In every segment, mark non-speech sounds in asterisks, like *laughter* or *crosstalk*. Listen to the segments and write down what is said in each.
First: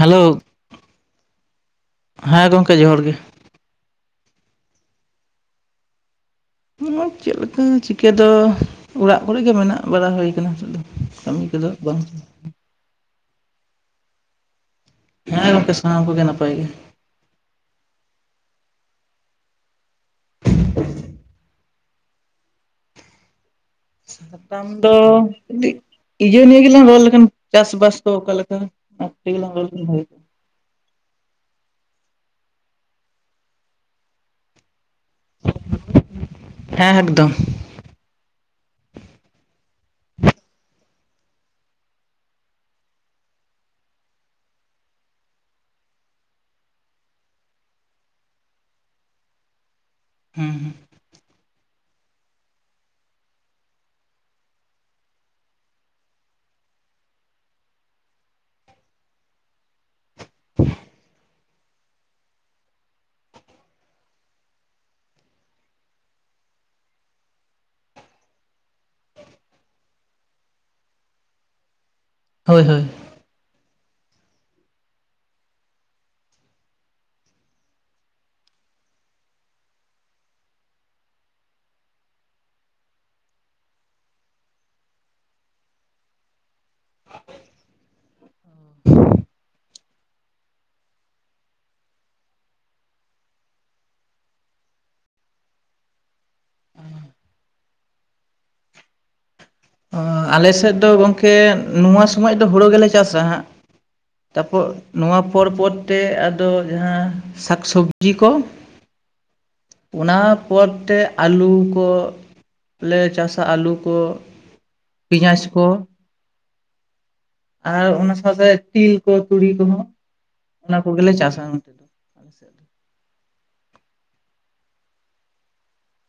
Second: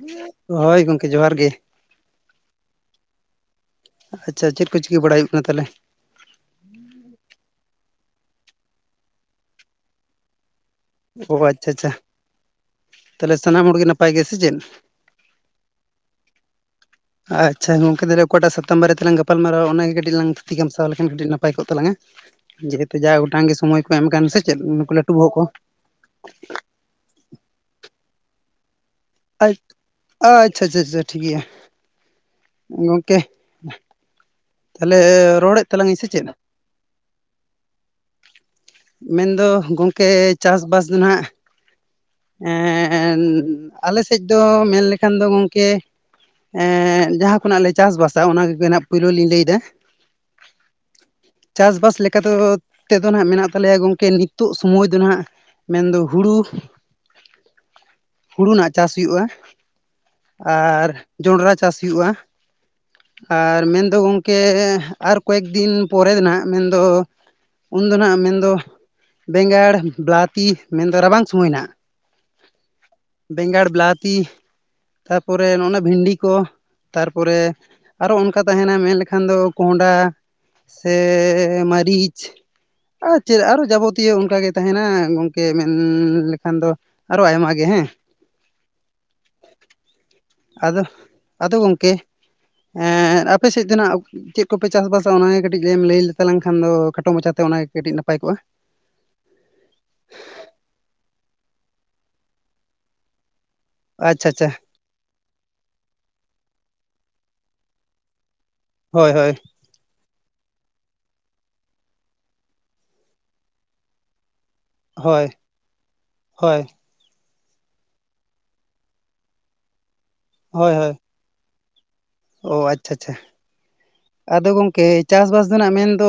Hello ᱦᱳᱭ ᱜᱚᱝᱠᱮ ᱡᱚᱦᱟᱨ ᱜᱮ᱾ ᱦᱮᱸ ᱜᱚᱝᱠᱮ ᱡᱚᱦᱟᱨ ᱜᱮ ᱟᱪᱪᱷᱟ ᱪᱮᱫ ᱠᱚ ᱪᱤᱠᱟᱹ ᱵᱟᱲᱟᱭ ᱦᱩᱭᱩᱜ ᱠᱟᱱᱟ ᱛᱟᱦᱚᱞᱮ? *inaudible* ᱪᱮᱫ ᱞᱮᱠᱟ ᱪᱤᱠᱟᱹ ᱫᱚ, ᱚᱲᱟᱜ ᱠᱚᱨᱮ ᱜᱮ ᱢᱮᱱᱟᱜ ᱵᱟᱲᱟ ᱦᱳᱭ ᱠᱟᱱᱟ ᱱᱤᱛᱚᱜ ᱫᱚ᱾ ᱚ ᱠᱟᱹᱢᱤ ᱟᱪᱪᱷᱟ ᱠᱚᱫᱚ ᱟᱪᱪᱷᱟ᱾ ᱵᱟᱝ ᱛᱟᱦᱚᱞᱮ ᱥᱟᱱᱟᱢ ᱦᱚᱲᱜᱮ ᱱᱟᱯᱟᱭ ᱜᱮ ᱥᱮ ᱪᱮᱫ? ᱦᱮᱸ ᱜᱚᱝᱠᱮ ᱥᱟᱱᱟᱢ ᱠᱚᱜᱮ ᱱᱟᱯᱟᱭ ᱜᱮ᱾ ᱟᱪᱪᱷᱟ ᱜᱚᱝᱠᱮ ᱛᱟᱦᱚᱞᱮ ᱚᱠᱟᱴᱟᱜ ᱥᱟᱛᱟᱢ ᱵᱟᱨᱮ ᱛᱮᱞᱟᱝ ᱜᱟᱯᱟᱞᱢᱟᱨᱟᱣᱟ ᱚᱱᱟᱜᱮ ᱠᱟᱹᱴᱤᱡ ᱞᱟᱝ ᱛᱷᱩᱛᱤ ᱠᱷᱟᱢᱥᱟᱣ ᱞᱮᱠᱷᱟᱱ ᱠᱟᱹᱴᱤᱡ ᱱᱟᱯᱟᱭ ᱠᱚᱜ ᱛᱟᱞᱟᱝᱟ᱾ ᱡᱮᱦᱮᱛᱩ ᱡᱟ ᱜᱚᱴᱟᱝ ᱜᱮ ᱥᱚᱢᱚᱭ ᱠᱚ ᱮᱢ ᱠᱟᱱ ᱥᱮ ᱪᱮᱫ ᱥᱟᱛᱟᱢ ᱱᱩᱠᱩ ᱫᱚ ᱞᱟᱹᱴᱩ ᱵᱚᱦᱚᱜ ᱠᱚ ᱠᱟᱹᱴᱤᱜ ᱤᱭᱟ ᱱᱤᱭᱟᱹ ᱜᱮᱞᱟᱝ ᱨᱚᱲ ᱞᱮᱠᱷᱟᱱ, ᱪᱟᱥ ᱵᱟᱥ ᱫᱚ ᱚᱠᱟ ᱞᱮᱠᱟ ᱚᱱᱟ ᱠᱟᱴᱤᱡ ᱞᱟᱝ ᱨᱚᱲ ᱞᱮᱠᱷᱟᱱ ᱵᱷᱟᱜᱤ ᱠᱚᱜ-ᱟ᱾ ᱟᱪᱪᱷᱟ ᱟᱪᱪᱷᱟ ᱟᱪᱪᱷᱟ ᱴᱷᱤᱠ ᱜᱮᱭᱟ, ᱜᱚᱝᱠᱮ ᱛᱟᱦᱚᱞᱮ ᱨᱚᱲᱮᱫ ᱛᱟᱞᱟᱝᱟᱹᱧ ᱥᱮ ᱪᱮᱫ? ᱦᱮᱸ ᱮᱠᱫᱚᱢ᱾ ᱢᱮᱱ ᱫᱚ ᱜᱚᱝᱠᱮ ᱪᱟᱥ ᱵᱟᱥ ᱫᱚ ᱱᱟᱦᱟᱜ ᱮᱸᱻ ᱟᱞᱮ ᱥᱮᱡ ᱫᱚ ᱢᱮᱱ ᱞᱮᱠᱷᱟᱱ ᱫᱚ ᱜᱚᱝᱠᱮ ᱮᱸ ᱡᱟᱦᱟᱸ ᱠᱷᱚᱱᱟᱜ ᱞᱮ ᱪᱟᱥᱼᱵᱟᱥᱟᱫᱟ ᱚᱱᱟ ᱜᱮ ᱠᱟᱹᱡ ᱱᱟᱦᱟᱜ ᱯᱳᱭᱞᱳ ᱞᱤᱧ ᱞᱟᱹᱭᱫᱟ᱾ ᱦᱩᱸ ᱦᱩᱸ᱾ ᱪᱟᱥ ᱵᱟᱥ ᱞᱮᱠᱟ ᱛᱮᱫᱚ, ᱛᱮᱫᱚ ᱱᱟᱦᱟᱜ ᱢᱮᱱᱟᱜ ᱛᱟᱞᱮᱭᱟ ᱜᱚᱝᱠᱮ ᱱᱤᱛᱚᱜ ᱥᱚᱢᱚᱭ ᱫᱚ ᱱᱟᱦᱟᱜ ᱢᱮᱱᱫᱚ ᱦᱩᱲᱩ, ᱦᱩᱲᱩ ᱱᱟᱜ ᱪᱟᱥ ᱦᱩᱭᱩᱜ-ᱟ, ᱟᱨ ᱡᱚᱸᱰᱨᱟ ᱪᱟᱥ ᱦᱩᱭᱩᱜᱼᱟ, ᱟᱨ ᱢᱮᱱ ᱫᱚ ᱜᱚᱝᱠᱮ ᱟᱨ ᱠᱚᱭᱮᱠ ᱫᱤᱱ ᱯᱚᱨᱮ ᱫᱚ ᱱᱟᱦᱟᱜ ᱢᱮᱱᱫᱚ ᱩᱱᱫᱚ ᱱᱟᱦᱟᱜ ᱢᱮᱱᱫᱚ ᱵᱮᱸᱜᱟᱲ, ᱵᱞᱟᱛᱤ ᱢᱮᱱᱫᱚ ᱨᱟᱵᱟᱝ ᱥᱚᱢᱚᱭ ᱱᱟᱦᱟᱜ, ᱦᱳᱭ ᱦᱳᱭ᱾ ᱵᱮᱸᱜᱟᱲ ᱵᱤᱞᱟᱛᱤ ᱛᱟᱨᱯᱚᱨᱮ ᱚᱱᱮ ᱵᱷᱤᱱᱰᱤ ᱠᱚ ᱛᱟᱨᱯᱚᱨᱮ ᱟᱨᱚ ᱚᱱᱠᱟ ᱛᱟᱦᱮᱱᱟ ᱢᱮᱱ ᱞᱮᱠᱷᱟᱱ ᱫᱚ ᱠᱚᱸᱰᱟ ᱥᱮᱻ ᱢᱟᱹᱨᱤᱪ ᱟᱨ ᱪᱮᱫ ᱟᱨᱚ ᱡᱟᱵᱚᱛᱤᱭᱚ ᱚᱱᱠᱟᱜᱮ ᱛᱟᱦᱮᱱᱟ ᱜᱚᱝᱠᱮ ᱢᱮᱱᱻ ᱞᱮᱠᱷᱟᱱ ᱫᱚ ᱟᱨᱚ ᱟᱭᱢᱟ ᱜᱮ ᱦᱮᱸ ᱟᱫᱚ ᱟᱫᱚ ᱜᱚᱢᱠᱮ ᱮᱸᱜᱻ ᱟᱯᱮ ᱥᱮᱫ ᱫᱚ ᱱᱟᱜ ᱪᱮᱫ ᱠᱚᱯᱮ ᱪᱟᱥᱵᱟᱥᱟ ᱚᱱᱟᱜᱮ ᱠᱟᱹᱴᱤᱡ ᱮᱢ ᱞᱟᱹᱭ ᱞᱮᱛᱟᱞᱟᱝᱠᱷᱟᱱ ᱫᱚ ᱠᱷᱟᱴᱚ ᱢᱟᱪᱷᱟᱛᱮ ᱚᱱᱟ ᱠᱟᱹᱴᱤᱡ ᱱᱟᱯᱟᱭ ᱠᱚᱜ-ᱟ᱾ ᱟᱞ ᱥᱮᱫ ᱫᱚ ᱜᱚᱝᱠᱮ ᱱᱚᱣᱟ ᱥᱚᱢᱚᱭ ᱫᱚ ᱦᱳᱲᱳ ᱜᱮᱞᱮ ᱪᱟᱥᱟ ᱦᱟᱸᱜ ᱟᱪᱪᱷᱟ ᱟᱪᱪᱷᱟ ᱛᱟᱨᱯᱚᱨ ᱱᱚᱣᱟ ᱯᱚᱨ ᱯᱚᱨᱛᱮ ᱟᱫᱚ ᱡᱟᱦᱟᱸ ᱥᱟᱠᱥᱚᱵᱽᱡᱤ ᱠᱚ ᱦᱳᱭ ᱦᱳᱭ ᱚᱱᱟ ᱯᱚᱨ ᱛᱮ ᱟᱹᱞᱩ ᱠᱚ ᱞᱮ ᱪᱟᱥᱟ ᱟᱹᱞᱩ ᱠᱚ ᱦᱳᱭ ᱯᱮᱸᱭᱟᱡᱽ ᱠᱚ ᱦᱳᱭ ᱟᱨ ᱚᱱᱟ ᱥᱟᱶᱛᱮ ᱛᱤ ᱠᱚ ᱛᱩᱲᱤ ᱠᱚᱦᱚᱸ ᱦᱳᱭ ᱚᱱᱟ ᱦᱳᱭ ᱠᱚᱜᱮᱞᱮ ᱪᱟᱥᱟ ᱥᱮᱫ ᱚ ᱟᱪᱪᱷᱟ ᱟᱪᱪᱷᱟ ᱟᱫᱚ ᱜᱚᱝᱠᱮ ᱪᱟᱥ ᱵᱟᱥ ᱨᱮᱱᱟᱜ ᱢᱮᱱᱫᱚ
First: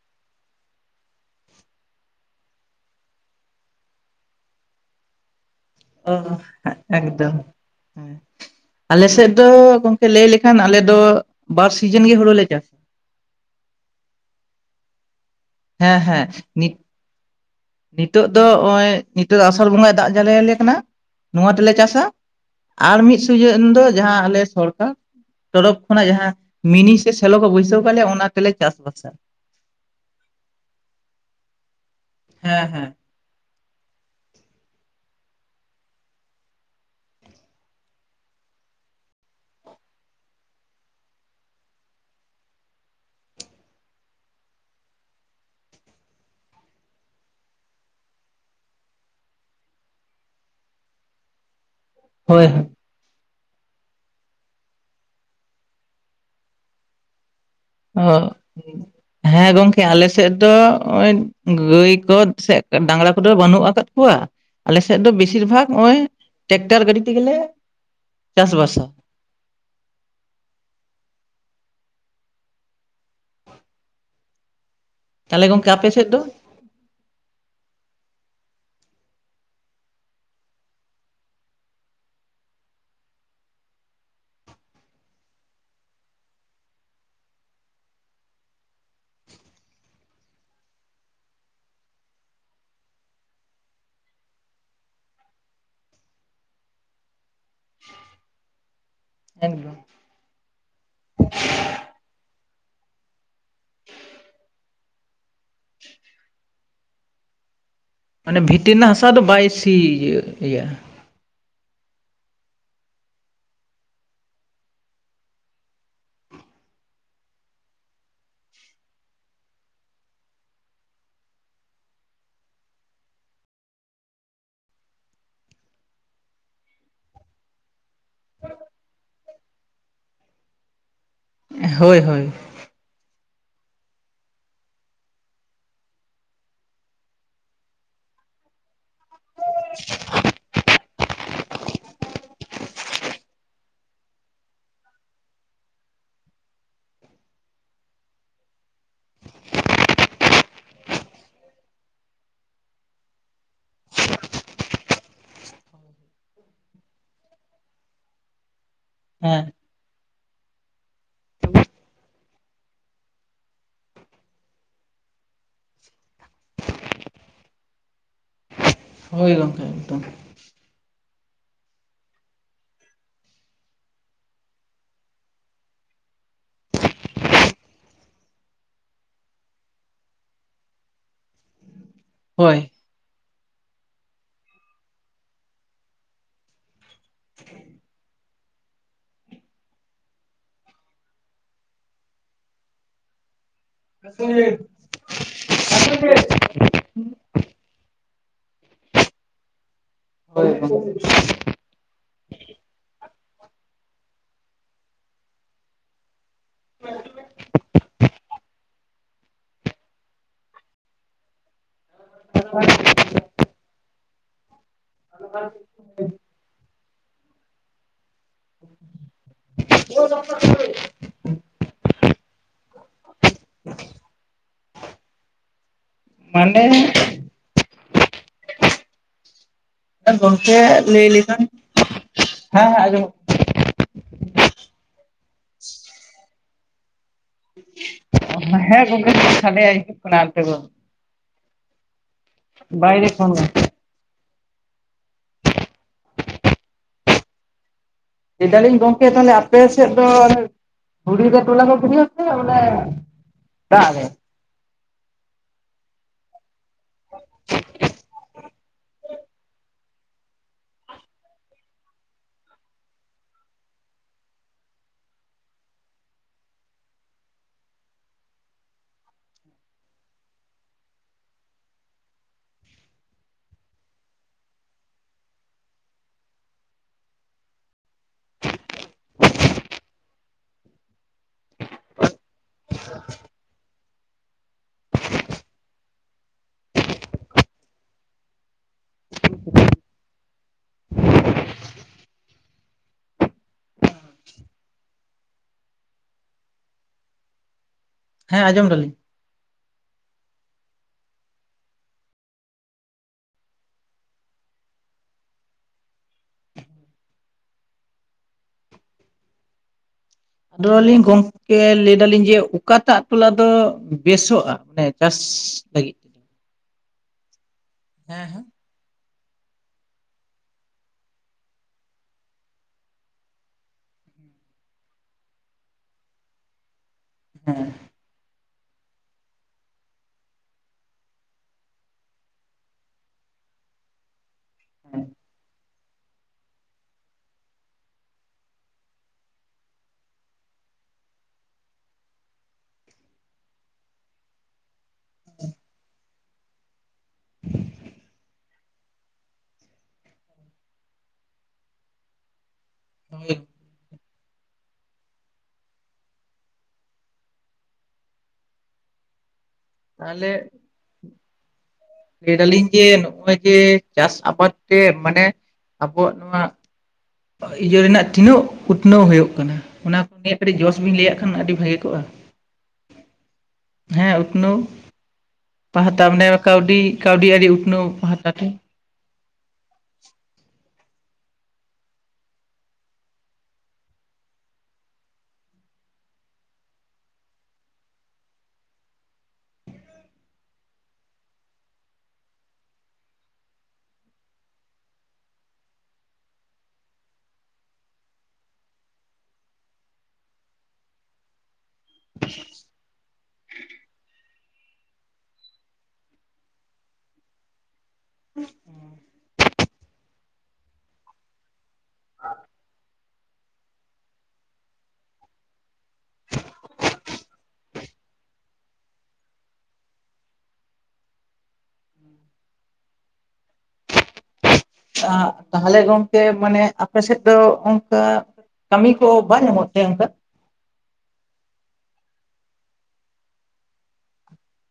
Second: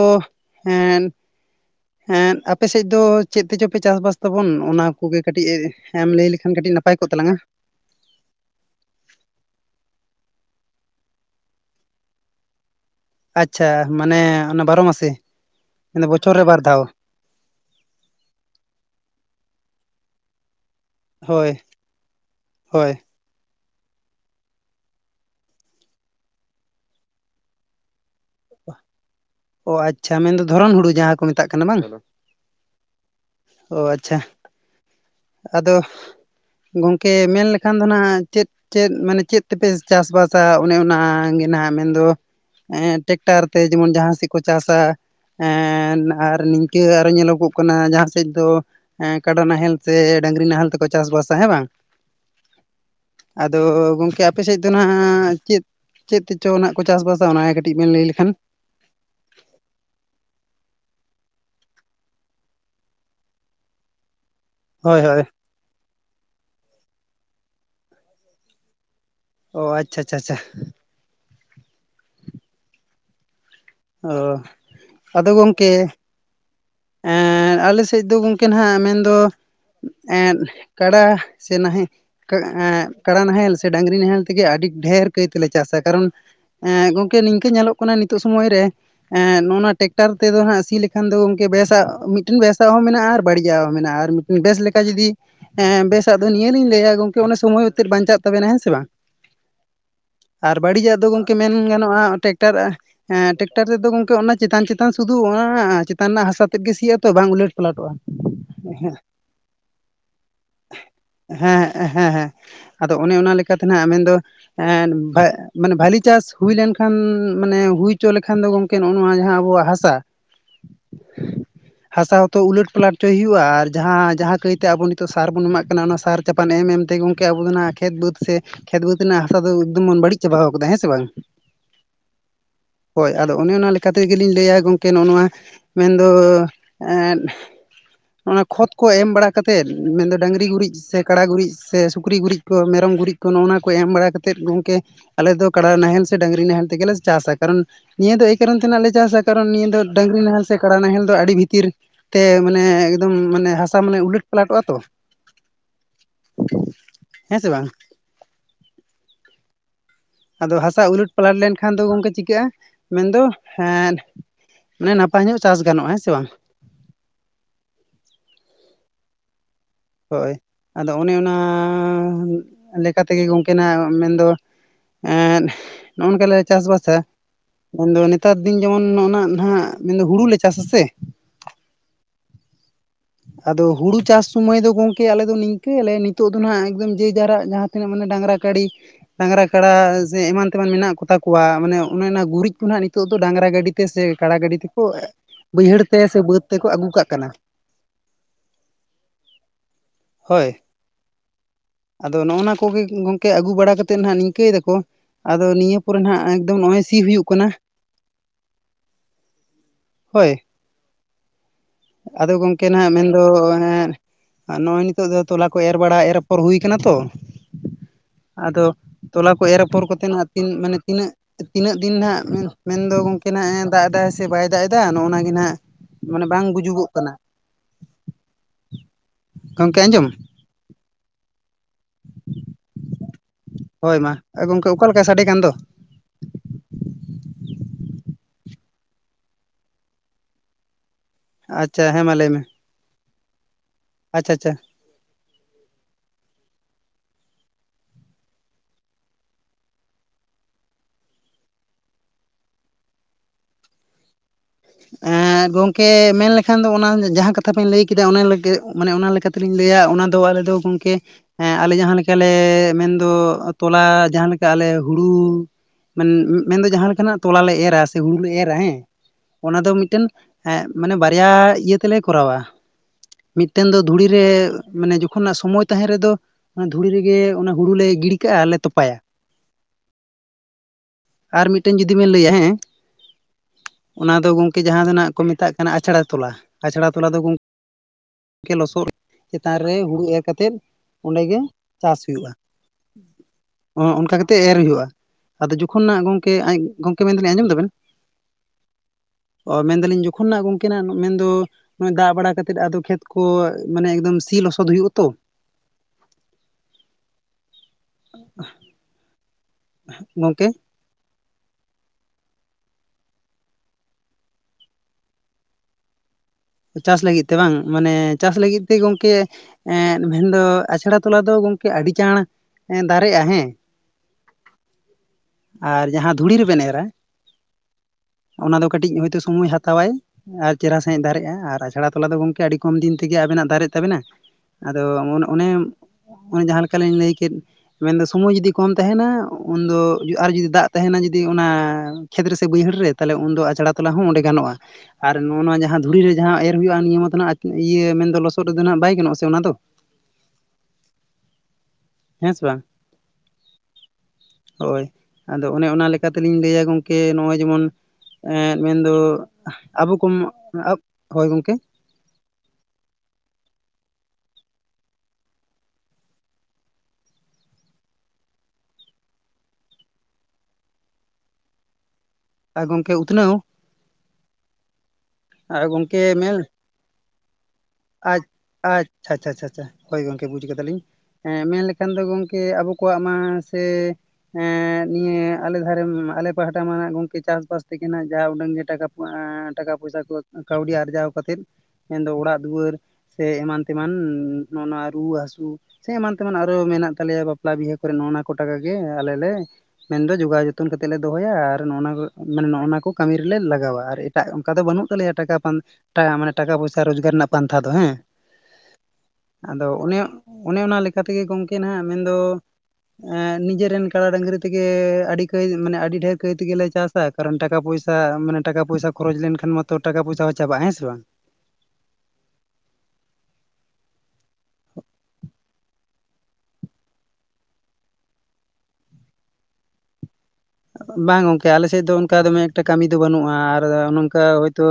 ᱮᱸᱜ ᱮᱸᱜ ᱟᱯᱮ ᱥᱮᱫ ᱫᱚ ᱪᱮᱫ ᱛᱮᱪᱚᱯᱮ ᱪᱟᱥᱵᱟᱥ ᱛᱟᱵᱚᱱ ᱚᱱᱟ ᱠᱚᱜᱮ ᱠᱟᱹᱴᱤᱡ ᱮᱢ ᱞᱟᱹᱭ ᱫᱚ᱾ ᱚ ᱞᱮᱠᱷᱟᱱ ᱠᱟᱹᱴᱤᱡ ᱱᱟᱯᱟᱭ ᱠᱚᱜ ᱛᱟᱞᱟᱝ-ᱟ᱾ ᱦᱮᱸ ᱟᱞᱮᱥᱮᱫ ᱫᱚ ᱜᱚᱝᱠᱮ ᱞᱟᱹᱭ ᱞᱮᱠᱷᱟᱱ ᱟᱞᱮ ᱫᱚ ᱵᱟᱨ ᱥᱤᱡᱤᱱ ᱜᱮ ᱦᱩᱲᱩ ᱞᱮ ᱪᱟᱥᱟ᱾ ᱟᱪᱪᱷᱟ ᱢᱟᱱᱮ ᱚᱱᱟ ᱵᱟᱨᱚ ᱢᱟᱥᱤ ᱵᱚᱪᱷᱚᱨ ᱨᱮ ᱵᱟᱨ ᱫᱷᱟᱣ ᱱᱤᱛᱳᱜ ᱫᱚ ᱱᱚᱜᱼᱚᱭ ᱱᱤᱛᱚᱜ ᱫᱚ ᱟᱥᱟᱲ ᱵᱚᱸᱜᱟᱭ ᱫᱟᱜ ᱡᱟᱞᱮ ᱟᱞᱮ ᱠᱟᱱᱟ ᱱᱚᱣᱟ ᱦᱳᱭ ᱛᱮᱞᱮ ᱪᱟᱥᱟ ᱦᱳᱭ ᱟᱨ ᱢᱤᱫ ᱥᱩᱡᱟᱹᱜ ᱫᱚ ᱡᱟᱦᱟᱸ ᱟᱞᱮ ᱥᱚᱨᱠᱟᱨ ᱛᱚᱨᱚᱯᱷ ᱠᱷᱚᱱᱟᱜ ᱡᱟᱦᱟᱸ ᱢᱤᱱᱤ ᱥᱮ ᱥᱮᱞᱳ ᱠᱚ ᱵᱟᱹᱭᱥᱟᱹᱣ ᱠᱟᱜ ᱞᱮᱭᱟ ᱚᱱᱟ ᱛᱮᱞᱮ ᱪᱟᱥ ᱵᱟᱥᱟ᱾ ᱚ ᱟᱪᱪᱷᱟ ᱢᱮᱱᱫᱚ ᱫᱷᱚᱨᱚᱱ ᱦᱩᱲᱩ ᱡᱟᱦᱟᱸ ᱠᱚ ᱢᱮᱛᱟᱜ ᱠᱟᱱᱟ ᱵᱟᱝ ᱦᱮᱸ ᱦᱮᱸ ᱚ ᱟᱪᱪᱷᱟ ᱟᱫᱚ ᱜᱚᱝᱠᱮ ᱢᱮᱱ ᱞᱮᱠᱷᱟᱱ ᱫᱚ ᱱᱟᱦᱟᱜ ᱪᱮᱫ ᱪᱮᱫ ᱢᱟᱱᱮ ᱪᱮᱫ ᱛᱮᱯᱮ ᱪᱟᱥ ᱵᱟᱥᱟ ᱚᱱᱮ ᱚᱱᱟᱜᱮ ᱱᱟᱦᱟᱜ ᱢᱮᱱᱫᱚ? ᱮᱸ ᱴᱨᱟᱠᱴᱟᱨ ᱛᱮ ᱡᱮᱢᱚᱱ ᱡᱟᱦᱟᱸ ᱥᱮᱫ ᱠᱚ ᱪᱟᱥᱟ ᱮᱸ ᱟᱨ ᱱᱤᱝᱠᱟᱹ ᱟᱨᱚ ᱧᱮᱞᱚᱜᱚᱜ ᱠᱟᱱᱟ ᱡᱟᱦᱟᱸ ᱥᱮᱫ ᱫᱚ ᱮᱸ ᱠᱟᱰᱟ ᱱᱟᱦᱮᱞ ᱥᱮ ᱰᱟᱝᱨᱤ ᱱᱟᱦᱮᱞ ᱛᱮᱠᱚ ᱪᱟᱥᱵᱟᱥᱟ ᱦᱮᱸ ᱵᱟᱝ ᱦᱳᱭ ᱟᱫᱚ ᱜᱚᱝᱠᱮ ᱟᱯᱮ ᱥᱮᱫ ᱫᱚ ᱱᱟᱦᱟᱜ ᱪᱮᱫ ᱪᱮᱫ ᱛᱮᱪᱚ ᱱᱟᱜ ᱠᱚ ᱪᱟᱥᱵᱟᱥᱟ ᱚᱱᱟᱜᱮ ᱠᱟᱹᱴᱤᱡ ᱵᱮᱱ ᱚ *inaudible* ᱦᱮᱸ ᱜᱚᱝᱠᱮ ᱟᱞᱮᱥᱮᱫ ᱫᱚ ᱜᱟᱹᱭ ᱠᱚ ᱰᱟᱝᱨᱟ ᱠᱚᱫᱚ ᱵᱟᱹᱱᱩᱜ ᱟᱠᱟᱫ ᱠᱚᱣᱟ ᱦᱳᱭ ᱟᱞᱮᱥᱮᱫ ᱫᱚ ᱦᱳᱭ ᱵᱮᱥᱤᱨ ᱵᱷᱟᱜᱽ ᱱᱚᱜᱼᱚᱭ ᱴᱮᱠᱴᱟᱨ ᱜᱟᱹᱰᱤ ᱛᱮᱜᱮᱞᱮ ᱪᱟᱥ ᱵᱟᱥᱟ ᱚ ᱟᱪᱪᱷᱟ ᱟᱪᱷᱟ ᱟᱪᱪᱷᱟ ᱚ ᱛᱟᱦᱚᱞᱮ ᱜᱚᱝᱠᱮ ᱟᱯᱮᱥᱮᱫ ᱫᱚ? ᱮᱸᱜᱻ ᱟᱞᱮᱥᱮᱫ ᱫᱚ ᱜᱚᱢᱠᱮ ᱱᱟᱦᱟᱸᱜ ᱢᱮᱱᱫᱚ ᱮᱸᱜ ᱠᱟᱰᱟ ᱥᱮ ᱱᱟᱦᱮᱞ ᱮᱸᱜ ᱠᱟᱬᱟ ᱱᱟᱦᱮᱞ ᱥᱮ ᱰᱟᱝᱨᱤ ᱱᱟᱦᱮᱞ ᱛᱮᱜᱮ ᱟᱹᱰᱤ ᱰᱷᱹᱮᱨ ᱠᱟᱹᱭ ᱛᱮᱞᱮ ᱪᱟᱥᱟ ᱠᱟᱨᱚᱱ ᱦᱮᱸ ᱜᱚᱝᱠᱮ ᱱᱤᱝᱠᱟᱹ ᱧᱮᱞᱚᱜ ᱠᱟᱱᱟ ᱱᱤᱛᱚᱜ ᱥᱚᱢᱚᱭ ᱨᱮ ᱱᱚᱜ ᱱᱚᱣᱟ ᱴᱮᱠᱴᱟᱨ ᱛᱮᱫᱚ ᱱᱟᱦᱟᱜ ᱥᱤ ᱞᱮᱠᱷᱟᱱ ᱫᱚ ᱵᱮᱥᱟᱜ ᱢᱤᱫᱴᱮᱱ ᱵᱮᱥᱟᱜ ᱦᱚᱸ ᱢᱮᱱᱟᱜᱼᱟ ᱟᱨ ᱵᱟᱹᱲᱤᱡᱟᱜ ᱦᱚᱸ ᱢᱮᱱᱟᱜᱼᱟ ᱟᱨ ᱢᱤᱫᱴᱟᱝ ᱵᱮᱥ ᱞᱮᱠᱟ ᱡᱩᱫᱤ ᱦᱮᱸ ᱵᱮᱥᱟᱜ ᱫᱚ ᱱᱤᱭᱟᱹᱞᱤᱧ ᱞᱟᱹᱭᱟ ᱜᱚᱝᱠᱮ ᱚᱱᱟ ᱥᱚᱢᱚᱭᱚ ᱩᱛᱷᱟᱱ ᱵᱟᱧᱪᱟᱜ ᱛᱟᱵᱮᱱᱟ ᱦᱮᱸ ᱥᱮ ᱵᱟᱝ᱾ *unintelligible* ᱟᱨ ᱵᱟᱹᱲᱤᱡᱟᱜ ᱫᱚ ᱜᱚᱢᱠᱮ ᱢᱮᱱ ᱜᱟᱱᱚᱜᱼᱟ ᱴᱮᱠᱴᱟᱨ ᱦᱮᱸ ᱴᱨᱟᱠᱴᱟᱨ ᱛᱮᱫᱚ ᱜᱚᱝᱠᱮ ᱚᱱᱟ ᱪᱮᱛᱟᱱ ᱪᱮᱛᱟᱱ ᱥᱩᱫᱷᱩ ᱚᱱᱟ ᱪᱮᱛᱟᱱ ᱨᱮᱱᱟᱜ ᱦᱟᱥᱟ ᱛᱮᱫ ᱜᱮ ᱥᱤ ᱟᱛᱚ ᱵᱟᱝ ᱩᱞᱟᱹᱴ ᱯᱞᱟᱴᱚᱜᱼᱟ᱾ ᱢᱟᱱᱮ ᱵᱷᱤᱛᱤᱨᱱᱟᱜ ᱦᱟᱥᱟ ᱫᱚ ᱵᱟᱭ ᱥᱤ ᱤᱭᱟ. ᱟ᱾ ᱦᱮᱸ ᱦᱮᱸ ᱦᱮᱸ ᱟᱫᱚ ᱚᱱᱮ ᱚᱱᱟ ᱞᱮᱠᱟᱛᱮ ᱱᱟᱦᱱᱟᱜ ᱢᱮᱱᱫᱚ ᱢᱟᱱᱮ ᱵᱷᱟᱞᱤ ᱪᱟᱥ ᱦᱩᱭ ᱞᱮᱱᱠᱷᱟᱱ ᱢᱟᱱᱮ ᱦᱩᱭ ᱦᱚᱪᱚ ᱞᱮᱠᱷᱟᱱ ᱫᱚ ᱜᱚᱝᱠᱮ ᱮᱠᱮᱱ ᱱᱚᱜ ᱱᱚᱣᱟ ᱡᱟᱦᱟᱸ ᱟᱵᱚᱣᱟᱜ ᱦᱟᱥᱟ ᱦᱟᱥᱟ ᱦᱚᱛᱚ ᱩᱞᱟᱹᱴ ᱯᱞᱟᱴ ᱚᱪᱚᱭ ᱦᱩᱭᱩᱜᱼᱟ ᱟᱨ ᱡᱟᱸᱦᱟᱸ ᱡᱟᱸᱦᱟᱸ ᱠᱟᱹᱭᱛᱮ ᱟᱵᱚ ᱱᱤᱛᱚᱜ ᱥᱟᱨ ᱵᱚᱱ ᱮᱢᱟᱜ ᱠᱟᱱᱟ ᱚᱱᱟ ᱥᱟᱨ ᱪᱟᱯᱟᱱ ᱮᱢ ᱮᱢᱛᱮ ᱜᱚᱢᱠᱮ ᱟᱵᱚᱫᱚ ᱱᱟᱦᱱᱟᱜ ᱠᱷᱮᱛ ᱵᱟᱹᱫᱽ ᱥᱮ ᱠᱷᱮᱛ ᱵᱟᱹᱛ ᱨᱮᱱᱟᱜ ᱦᱟᱥᱟ ᱫᱚ ᱮᱠᱫᱚᱢᱵᱚᱱ ᱵᱟᱹᱲᱤᱡ ᱪᱟᱵᱟ ᱟᱠᱟᱫᱟ ᱦᱮᱸ ᱥᱮ ᱵᱟᱝ᱾ ᱦᱳᱭ ᱦᱳᱭ ᱦᱳᱭ ᱟᱫᱚ ᱚᱱᱮ ᱚᱱᱟ ᱞᱮᱠᱟ ᱛᱮᱜᱮᱞᱤᱧ ᱞᱟᱹᱭᱟ ᱜᱚᱝᱠᱮ ᱱᱚᱜᱼᱚᱭ ᱱᱚᱣᱟ᱾ ᱢᱮᱱᱫᱚ ᱮᱫ ᱚᱱᱟ ᱠᱷᱚᱛ ᱠᱚ ᱮᱢ ᱵᱟᱲᱟ ᱠᱟᱛᱮᱫ ᱢᱮᱱᱫᱚ ᱰᱟᱹᱝᱨᱤ ᱜᱩᱨᱤᱡ, ᱥᱮ ᱠᱟᱲᱟ ᱜᱩᱨᱤᱡ, ᱥᱮ ᱥᱩᱠᱨᱤ ᱜᱩᱨᱤᱡ, ᱠᱚ ᱢᱮᱨᱚᱢ ᱜᱩᱨᱤᱡ ᱠᱚ ᱱᱚᱜᱼᱱᱟᱠᱚ ᱮᱢ ᱵᱟᱲᱟ ᱠᱟᱛᱮᱫ ᱜᱚᱢᱠᱮ ᱟᱞᱮ ᱫᱚ ᱠᱟᱰᱟ ᱱᱟᱦᱮᱞ ᱥᱮ ᱰᱟᱝᱨᱤ ᱱᱟᱦᱮᱞ ᱛᱮᱜᱮᱞᱮ ᱪᱟᱥᱟ, ᱠᱟᱨᱚᱱ ᱱᱤᱭᱟᱹ ᱫᱚ ᱮᱭ ᱠᱟᱨᱚᱱ ᱛᱮᱱᱟᱜ ᱞᱮ ᱪᱟᱥᱟ ᱠᱟᱨᱚᱱ ᱱᱤᱭᱟᱹ ᱫᱚ ᱰᱟᱝᱨᱤ ᱱᱟᱦᱮᱞ ᱥᱮ ᱠᱟᱰᱟ ᱱᱟᱦᱮᱞ ᱫᱚ ᱟᱹᱰᱤ ᱵᱷᱤᱛᱤᱨ ᱛᱮ ᱢᱟᱱᱮ ᱮᱠᱫᱚᱢ ᱢᱟᱱᱮ ᱦᱟᱥᱟ ᱢᱟᱱᱮ ᱩᱞᱟᱹᱴ ᱯᱟᱞᱟᱴᱚᱜᱼᱟ ᱛᱚ᱾ ᱦᱮᱸ ᱥᱮ ᱵᱟᱝ ᱦᱮᱸ ᱟᱫᱚ ᱦᱟᱥᱟ ᱩᱞᱟᱹᱴ ᱯᱞᱟᱴ ᱞᱮᱱᱠᱷᱟᱱ ᱫᱚ ᱜᱚᱢᱠᱮ ᱪᱤᱠᱟᱹᱜᱼᱟ ᱢᱮᱱᱫᱚ ᱮᱸ᱾ ᱢᱟᱱᱮ ᱱᱟᱯᱟᱭ ᱧᱚᱜ ᱪᱟᱥ ᱜᱟᱱᱚᱜᱼᱟ ᱦᱮᱸ ᱥᱮ ᱵᱟᱝ᱾ ᱦᱳᱭ ᱜᱚᱢᱮᱠᱮ ᱮᱠᱫᱚᱢ᱾ ᱦᱳᱭ ᱟᱫᱚ ᱚᱱᱮ ᱚᱱᱟ ᱞᱮᱠᱟ ᱛᱮᱜᱮ ᱜᱚᱝᱠᱮᱱᱟᱜ ᱢᱮᱱᱫᱚ, ᱮ ᱱᱚᱜ ᱱᱚᱝᱠᱟᱞᱮ ᱪᱟᱥᱵᱟᱥᱟ᱾ ᱢᱮᱱᱫᱚ ᱱᱮᱛᱟᱨ ᱫᱤᱱ ᱡᱮᱢᱚᱱ ᱱᱚ ᱱᱟᱱᱟᱜ ᱢᱮᱱᱫᱚ ᱦᱩᱲᱩᱞᱮ ᱪᱟᱥ ᱟᱥᱮ ᱦᱳᱭ ᱟᱫᱚ ᱦᱩᱲᱩ ᱪᱟᱥ ᱥᱩᱚᱢᱚᱭ ᱫᱚ ᱜᱚᱝᱠᱮ ᱟᱞᱮ ᱫᱚ ᱱᱤᱝᱠᱟᱹᱭᱟᱞᱮ ᱱᱤᱛᱚᱜ ᱫᱚ ᱦᱟᱜ ᱮᱠᱫᱚᱢ ᱡᱮ ᱡᱟᱨᱟᱜ ᱡᱟᱸᱦᱟᱸ ᱛᱤᱱᱟᱹᱜ ᱢᱟᱱᱮ ᱰᱟᱝᱨᱟ ᱠᱟᱲᱤ ᱰᱟᱝᱨᱟ ᱠᱟᱰᱟ ᱥᱮ ᱮᱢᱟᱱ ᱛᱮᱢᱟᱱ ᱢᱮᱱᱟᱜ ᱠᱚᱛᱟ ᱠᱚᱣᱟ ᱢᱟᱱᱮ ᱚᱱᱮ ᱚᱱᱟ ᱜᱩᱨᱤᱡᱽ ᱠᱚ ᱱᱟᱦᱟᱜ ᱱᱤᱛᱚᱜ ᱫᱚ ᱰᱟᱝᱨᱟ ᱜᱟᱹᱰᱤ ᱛᱮ ᱥᱮ ᱠᱟᱲᱟ ᱜᱟᱹᱰᱤ ᱛᱮᱠᱚ ᱵᱟᱹᱭᱦᱟᱹᱲ ᱛᱮ ᱥᱮ ᱵᱟᱹᱫᱽ ᱛᱮᱠᱚ ᱟᱹᱜᱩ ᱠᱟᱜ ᱠᱟᱱᱟ᱾ ᱦᱳᱭ *unintelligible* ᱟᱫᱚ ᱱᱚᱜᱼᱚᱭ ᱱᱚᱣᱟ ᱠᱚᱜᱮ ᱜᱚᱝᱠᱮ ᱟᱹᱜᱩ ᱵᱟᱲᱟ ᱠᱟᱛᱮᱫ ᱦᱟᱜ ᱱᱤᱝᱠᱟᱹᱭ ᱮᱫᱟᱠᱚ ᱟᱫᱚ ᱱᱤᱭᱟᱹ ᱯᱚᱨᱮ ᱱᱟᱜ ᱮᱠᱫᱚᱢ ᱱᱚᱜᱼᱚᱭ ᱥᱤ ᱦᱩᱭᱩᱜ ᱠᱟᱱᱟ᱾ ᱦᱳᱭ ᱟᱫᱚ ᱜᱚᱢᱠᱮ ᱱᱟᱦᱟᱜ ᱢᱮᱱᱫᱚ ᱟᱨ ᱱᱚᱜᱼᱚᱭ ᱱᱤᱛᱚᱜ ᱫᱚ ᱛᱚᱞᱟ ᱠᱚ ᱮᱨ ᱵᱟᱲᱟ ᱮᱨᱟᱯᱷᱚᱨ ᱦᱩᱭ ᱟᱠᱟᱱᱟ ᱛᱚ, ᱟᱫᱚ ᱛᱚᱞᱟ ᱠᱚ ᱮᱨ ᱟᱯᱷᱚᱨ ᱠᱟᱛᱮ ᱦᱟᱸᱜ ᱛᱤᱱ ᱢᱟᱱᱮ ᱛᱤᱱᱟᱹᱜ ᱛᱤᱱᱟᱹᱜ ᱫᱤᱱ ᱦᱟᱸᱜ ᱢᱮᱱᱫᱚ ᱜᱚᱝᱠᱮ ᱱᱟᱜ ᱮ ᱫᱟᱜ ᱮᱫᱟ ᱥᱮ ᱵᱟᱭ ᱫᱟᱜ ᱮᱫᱟ ᱱᱚᱜ-ᱱᱟ ᱜᱮ ᱱᱟᱦᱟᱜ᱾ ᱢᱟᱱᱮ ᱵᱟᱝ ᱜᱩᱡᱩᱜᱚᱜ ᱠᱟᱱᱟ ᱠᱚ, ᱜᱚᱝᱠᱮ ᱟᱸᱡᱚᱢ? ᱪᱮᱫ ᱞᱟᱸᱭ ᱞᱮᱫᱟᱢ, ᱦᱮᱸ ᱦᱮᱸ ᱟᱸᱡᱚᱜ ᱦᱳᱭ ᱢᱟ ᱮ ᱜᱚᱢᱠᱮ ᱚᱠᱟᱞᱮᱠᱟ ᱥᱟᱰᱮ ᱠᱟᱱ ᱫᱚ? ᱦᱮᱸ ᱜᱚᱢᱠᱮ ᱥᱟᱰᱮ ᱦᱤᱡᱩᱜ ᱠᱟᱱᱟ ᱦᱟᱱᱛᱮ ᱠᱷᱚᱱ ᱾ ᱟᱪᱪᱷᱟ ᱦᱮᱸ ᱢᱟ ᱞᱟᱹᱭ ᱢᱮ ᱾ ᱵᱟᱦᱨᱮ ᱠᱷᱚᱱ ᱜᱮ ᱾ ᱟᱪᱪᱷᱟ ᱟᱪᱪᱷᱟ ᱾ ᱞᱟᱹᱭ ᱫᱟᱞᱤᱧ ᱜᱚᱝᱠᱮ ᱛᱟᱦᱚᱞᱮ ᱟᱯᱮ ᱥᱮᱫ ᱫᱚ ᱦᱩᱲᱩ ᱨᱮ ᱛᱚᱞᱟ ᱠᱚ ᱜᱤᱰᱤ ᱟᱥᱮ ᱢᱟᱱᱮ ᱫᱟᱜ ᱨᱮ ᱾ ᱮᱸ ᱜᱚᱝᱠᱮ ᱢᱮᱱᱞᱮᱠᱷᱟᱱ ᱫᱚ ᱚᱱᱟ ᱡᱟᱦᱟᱸ ᱠᱟᱛᱷᱟ ᱵᱮᱱ ᱞᱟᱹᱭ ᱠᱮᱫᱟ ᱚᱱᱟ *unintelligible* ᱢᱟᱱᱮ ᱚᱱᱟ ᱞᱮᱠᱟᱛᱮ ᱛᱤᱞᱤᱧ ᱞᱟᱹᱭᱟ ᱚᱱᱟ ᱫᱚ ᱟᱞᱮ ᱫᱚ ᱜᱚᱢᱠᱮ ᱦᱮᱸ ᱟᱞᱮ ᱡᱟᱦᱟᱸ ᱞᱮᱠᱟᱞᱮ ᱢᱮᱱᱫᱚ ᱛᱚᱞᱟ ᱡᱟᱦᱟᱸ ᱞᱮᱠᱟ ᱟᱞᱮ ᱦᱩᱲᱩ ᱢᱮᱱ ᱢᱮᱱᱫᱚ ᱡᱟᱦᱟᱸ ᱞᱮᱠᱟᱱᱟᱜ ᱛᱚᱞᱟ ᱞᱮ ᱮᱨᱟ ᱥᱮ ᱦᱩᱲᱩᱞᱮ ᱮᱨᱟ ᱦᱮᱸ ᱚᱱᱟ ᱫᱚ ᱢᱤᱫᱴᱮᱱ ᱮᱜ ᱢᱟᱱᱮ ᱵᱟᱨᱭᱟ ᱤᱭᱟᱹ ᱛᱮᱞᱮ ᱠᱚᱨᱟᱣᱟ ᱢᱤᱫᱴᱮᱱ ᱫᱚ ᱫᱷᱩᱲᱤᱨᱮ ᱢᱟᱱᱮ ᱡᱚᱠᱷᱚᱱᱟᱜ ᱥᱚᱢᱚᱭ ᱛᱟᱦᱮᱸ ᱨᱮᱫᱚ ᱚᱱᱟ ᱫᱷᱩᱲᱤ ᱨᱮᱜᱮ ᱚᱱᱟ ᱦᱩᱲᱩ ᱞᱮ ᱜᱤᱰᱤ ᱠᱟᱜ-ᱟ ᱟᱨᱞᱮ ᱛᱚᱯᱟᱭᱟ ᱟᱨ ᱢᱤᱫᱴᱮᱱ ᱡᱩᱫᱤ ᱵᱮᱱ ᱞᱟᱹᱭᱟ ᱦᱮᱸ *inaudible* ᱚᱱᱟ ᱫᱚ ᱜᱚᱢᱠᱮ ᱡᱟᱦᱟᱸ ᱫᱚᱱᱟᱜ ᱠᱚ ᱢᱮᱛᱟᱜ ᱠᱟᱱᱟ ᱟᱪᱷᱲᱟ ᱛᱚᱞᱟ ᱟᱪᱷᱲᱟ ᱛᱚᱞᱟ ᱫᱚ ᱜᱚᱢ ᱠᱮ ᱞᱚᱥᱚᱫ ᱪᱮᱛᱟᱱ ᱨᱮ ᱦᱩᱲᱩ ᱮᱨ ᱠᱟᱛᱮᱫ ᱚᱸᱰᱮ ᱜᱮ ᱪᱟᱥ ᱦᱩᱭᱩᱜ-ᱟ ᱾ ᱚᱱᱟ ᱚᱱᱠᱟ ᱠᱟᱛᱮᱫ ᱮᱨ ᱦᱩᱭᱩᱜ ᱟᱫᱚ ᱡᱚᱠᱷᱚᱱᱟᱜ ᱜᱚᱝᱠᱮ ᱟᱡ, ᱜᱚᱝᱠᱮ ᱢᱮᱱᱫᱟᱞᱤᱧ ᱟᱸᱡᱚᱢ ᱫᱟᱵᱮᱱ? ᱦᱮᱸ ᱟᱸᱡᱚᱢ ᱫᱟᱞᱤᱧ ᱾ ᱚ ᱢᱮᱱᱫᱟᱞᱤᱧ ᱡᱚᱠᱷᱚᱱᱟᱜ ᱜᱚᱢᱠᱮᱱᱟᱜ ᱢᱮᱱᱫᱚ ᱱᱚᱜᱚᱭ ᱫᱟᱜ ᱵᱟᱲᱟ ᱠᱟᱛᱮᱜ ᱟᱫᱚ ᱠᱷᱮᱛ ᱠᱚ ᱢᱟᱱᱮ ᱮᱠᱫᱚᱢ ᱥᱤ-ᱞᱚᱥᱚᱫ ᱦᱩᱭᱩᱜ ᱟᱛᱚ ᱜᱚᱝᱠᱮ? *unintelligible* ᱜᱚᱢ ᱠᱮ ᱞᱟᱹᱭ ᱫᱟᱞᱤᱧ ᱡᱮ ᱚᱠᱟᱴᱟᱜ ᱛᱚᱞᱟ ᱫᱚ ᱵᱮᱥᱚᱜ-ᱟ ᱢᱟᱱᱮ ᱪᱟᱥ ᱞᱟᱹᱜᱤᱫ, ᱛᱮ? ᱪᱟᱥ ᱞᱟᱹᱜᱤᱫ ᱛᱮ ᱵᱟᱝ ᱢᱟᱱᱮ ᱪᱟᱥ ᱦᱮᱸ ᱞᱟᱹᱜᱤᱫ ᱛᱮ ᱜᱚᱢᱠᱮ ᱮ ᱢᱮᱱᱫᱚ ᱟᱪᱷᱲᱟ ᱛᱚᱞᱟ ᱫᱚ ᱜᱚᱢᱠᱮ ᱟᱹᱰᱤ ᱪᱟᱬ ᱮᱸ ᱫᱟᱨᱮᱜ-ᱟ ᱦᱮᱸ ᱟᱨ ᱡᱟᱦᱟᱸ ᱫᱷᱩᱲᱤ ᱨᱮᱵᱮᱱ ᱮᱨᱟ ᱦᱮᱸ ᱾ ᱚᱱᱟ ᱫᱚ ᱠᱟᱹᱴᱤᱡ ᱦᱳᱭᱛᱳ ᱥᱚᱢᱚᱭ ᱦᱟᱛᱟᱣᱟᱭ ᱟᱨ ᱪᱮᱨᱦᱟ ᱥᱟᱹᱦᱤᱡ ᱫᱟᱨᱮᱜ-ᱟ, ᱟᱨ ᱟᱪᱷᱲᱟ ᱛᱚᱞᱟ ᱫᱚ ᱜᱚᱢᱠᱮ ᱟᱹᱰᱤ ᱠᱚᱢ ᱫᱤᱱ ᱛᱮᱜᱮ ᱟᱵᱮᱱᱟᱜ ᱫᱟᱨᱮᱜ ᱛᱟᱵᱮᱱᱟ ᱟᱫᱚ ᱚᱱ ᱚᱱᱮ ᱚᱱᱮ ᱡᱟᱦᱟᱸ ᱞᱮᱠᱟᱞᱤᱧ ᱞᱟᱹᱭ ᱠᱮᱫ ᱢᱮᱱᱫᱚ ᱥᱚᱢᱚᱭ ᱡᱩᱫᱤ ᱠᱚᱢ ᱛᱟᱦᱮᱱᱟ ᱩᱱᱫᱚ ᱟᱨ ᱡᱩᱫᱤ ᱫᱟᱜ ᱛᱟᱦᱮᱱᱟ ᱡᱩᱫᱤ ᱚᱱᱟ ᱠᱷᱮᱛ ᱨᱮ ᱥᱮ ᱵᱟᱹᱭᱦᱟᱹᱲ ᱨᱮ ᱛᱟᱦᱚᱞᱮ ᱩᱱᱫᱚ ᱟᱪᱷᱲᱟ ᱛᱚᱞᱟ ᱦᱚᱸ ᱚᱸᱰᱮ ᱜᱟᱱᱚᱜ-ᱟ, ᱟᱨ ᱱᱚᱜ-ᱱᱚᱣᱟ ᱡᱟᱦᱟᱸ ᱫᱷᱩᱲᱤ ᱨᱮ ᱡᱟᱦᱟᱸ ᱮᱨ ᱦᱩᱭᱩᱜ-ᱟ ᱱᱤᱭᱟᱹ ᱢᱟᱛᱚ ᱱᱟᱜ ᱤᱭᱟᱹ ᱢᱮᱱᱫᱚ ᱞᱚᱥᱚᱫ ᱨᱮᱫᱚ ᱱᱟᱦᱟᱜ ᱵᱟᱭ ᱜᱟᱱᱚᱜ-ᱟ ᱥᱮ ᱚᱱᱟ ᱫᱚ ᱦᱮᱸ ᱥᱮ ᱵᱟᱝ ᱾ *unintelligible* ᱦᱳᱭ ᱟᱫᱚ ᱚᱱᱮ ᱚᱱᱟ ᱞᱮᱠᱟ ᱛᱮᱞᱤᱧ ᱞᱟᱹᱭᱟ ᱜᱚᱝᱠᱮ ᱱᱚᱜ-ᱚᱭ ᱡᱮᱢᱚᱱ ᱮᱸ ᱢᱮᱱᱫᱚ ᱟᱵᱚ ᱠᱚᱢ, ᱛᱟᱦᱚᱞᱮ ᱦᱳᱭ ᱜᱚᱢᱠᱮ? ᱞᱟᱹᱭ ᱫᱟᱞᱤᱧ ᱡᱮ ᱱᱚᱜ-ᱚᱭ ᱡᱮ ᱪᱟᱥ ᱟᱵᱟᱫᱽ ᱛᱮ ᱢᱟᱱᱮ ᱟᱵᱚᱣᱟᱜ ᱱᱚᱣᱟ ᱤᱭᱟᱹ ᱨᱮᱱᱟᱜ ᱛᱤᱱᱟᱹᱜ ᱩᱛᱱᱟᱹᱣ ᱦᱩᱭᱩᱜ ᱠᱟᱱᱟ ᱚᱱᱟ ᱠᱚᱜᱮ ᱠᱟᱹᱴᱤᱡ ᱡᱚᱥ ᱵᱤᱱ ᱞᱟᱹᱭᱟᱜ ᱠᱷᱟᱱ ᱟᱹᱰᱤ ᱵᱷᱟᱹᱜᱤ ᱠᱚᱜ-ᱟ ᱾ ᱟᱨ ᱜᱚᱝᱠᱮ ᱩᱛᱱᱟᱹᱣ *inaudible* ᱦᱮᱸ ᱩᱛᱱᱟᱹᱣ ᱟᱨ *inaudible* ᱯᱟᱦᱴᱟᱜ ᱜᱚᱝᱠᱮ ᱢᱮᱱ ᱢᱟᱱᱮ ᱠᱟᱹᱣᱰᱤ ᱠᱟᱹᱣᱰᱤ ᱟᱹᱨᱤ ᱩᱛᱱᱟᱹᱣ ᱟᱪ ᱯᱟᱦᱴᱟ ᱴᱷᱮᱱ ᱟᱪᱪᱷᱟ ᱟᱪᱪᱷᱟ, ᱦᱳᱭ ᱜᱚᱝᱠᱮ ᱵᱩᱡ ᱠᱮᱫᱟᱞᱤᱧ ᱾ ᱦᱮᱸ, ᱢᱮᱱ ᱞᱮᱠᱷᱟᱱ ᱫᱚ ᱜᱚᱢᱠᱮ ᱟᱵᱚ ᱠᱚᱣᱟᱜ ᱢᱟ ᱥᱮ ᱮᱸ, ᱱᱤᱭᱟᱹ ᱟᱞᱮ ᱫᱷᱟᱨᱮ ᱟᱞᱮ ᱯᱟᱦᱴᱟ ᱢᱟ ᱜᱚᱝᱠᱮ ᱪᱟᱥᱵᱟᱥ ᱛᱮᱜᱮ ᱱᱟᱦᱟᱜ ᱡᱟᱦᱟᱸ ᱩᱰᱟᱹᱝ ᱜᱮ ᱴᱟᱠᱟ ᱴᱟᱠᱟ ᱯᱚᱭᱥᱟ ᱠᱚ ᱠᱟᱹᱣᱰᱤ ᱟᱨᱡᱟᱣ ᱠᱟᱛᱮᱫ ᱫᱚ ᱚᱲᱟᱜ ᱫᱩᱣᱟᱹᱨ ᱥᱮ ᱮᱢᱟᱱ ᱛᱮᱢᱟᱱ ᱱᱚᱜ-ᱱᱟ ᱱᱚᱣᱟ ᱨᱩᱣᱟᱹ ᱦᱟᱹᱥᱩ ᱥᱮ ᱮᱢᱟᱱ ᱛᱮᱢᱟᱱ ᱟᱨᱚ ᱢᱮᱱᱟᱜ ᱛᱟᱞᱮᱭᱟ ᱵᱟᱯᱞᱟ ᱵᱤᱦᱟᱹ ᱠᱚᱨᱮ ᱱᱚᱜ- ᱱᱚᱣᱟ ᱠᱚ ᱴᱟᱠᱟ ᱜᱮ ᱟᱞᱮ ᱞᱮ ᱢᱮᱱᱫᱚ ᱡᱚᱜᱟᱣ ᱡᱚᱛᱚᱱ ᱠᱟᱛᱮᱫ ᱞᱮ ᱫᱚᱦᱚᱭᱟ ᱟᱨ ᱱᱚᱜ-ᱱᱟ ᱢᱟᱱᱮ ᱱᱚᱜ-ᱱᱚᱣᱟ ᱠᱚ ᱠᱟᱹᱢᱤ ᱨᱮᱞᱮ ᱞᱟᱜᱟᱣᱟ ᱾ ᱟᱨ ᱚᱱᱠᱟ ᱫᱚ ᱵᱟᱹᱱᱩᱜ ᱛᱟᱞᱮᱭᱟ ᱴᱟᱠᱟ ᱢᱟᱱᱮ ᱴᱟᱠᱟ ᱯᱚᱭᱥᱟ ᱨᱳᱡᱽᱜᱟᱨ ᱨᱮᱱᱟᱜ ᱯᱟᱱᱛᱷᱟ ᱫᱚ, ᱦᱮᱸ ᱾ ᱟᱫᱚ ᱚᱱᱮ ᱚᱱᱮ ᱚᱱᱟ ᱞᱮᱠᱟ ᱛᱮᱜᱮ ᱜᱚᱢᱠᱮ ᱦᱟᱜ ᱢᱮᱱᱫᱚ ᱮᱸ, ᱱᱤᱡᱮ ᱨᱮᱱ ᱠᱟᱲᱟ ᱰᱟᱺᱝᱨᱤ ᱛᱮᱜᱮ ᱟᱹᱰᱤ ᱠᱟᱹᱭ ᱢᱟᱱᱮ ᱟᱹᱰᱤ ᱰᱷᱮᱨ ᱠᱟᱹᱭ ᱛᱮᱜᱮ ᱞᱮ ᱪᱟᱥ ᱠᱟᱨᱚᱱ ᱴᱟᱠᱟ ᱯᱚᱭᱥᱟᱹ ᱢᱟᱱᱮ ᱴᱟᱠᱟ ᱟ ᱾ ᱠᱟᱨᱚᱱ ᱴᱟᱠᱟ ᱯᱚᱭᱥᱟ ᱢᱟᱱᱮ ᱴᱟᱠᱟ ᱯᱚᱭᱥᱟ ᱠᱷᱚᱨᱚᱪ ᱞᱮᱱᱠᱷᱟᱱ ᱢᱟᱛᱚ ᱴᱟᱠᱟ ᱯᱚᱭᱥᱟ ᱦᱚᱸ ᱪᱟᱵᱟᱜ-ᱟ ᱦᱮᱸ ᱥᱮ ᱵᱟᱝ ᱾ *inaudible* ᱛᱟᱦᱚᱞᱮ ᱜᱚᱝᱠᱮ ᱢᱟᱱᱮ ᱟᱯᱮ ᱥᱮᱫ ᱫᱚ ᱚᱱᱠᱟ ᱠᱟᱹᱢᱤ ᱠᱚ ᱵᱟᱝ ᱧᱟᱢᱚᱜ ᱛᱮ ᱚᱝᱠᱟ? ᱵᱟᱝ ᱜᱚᱝᱠᱮ ᱟᱞᱮ ᱥᱮᱫ ᱫᱚ ᱚᱱᱠᱟ ᱫᱚᱢᱮ ᱮᱠᱴᱟ ᱠᱟᱹᱢᱤ ᱫᱚ ᱵᱟᱹᱱᱩᱜ-ᱟ ᱾ ᱟᱨ ᱱᱚᱝᱠᱟ ᱦᱳᱭᱛᱳ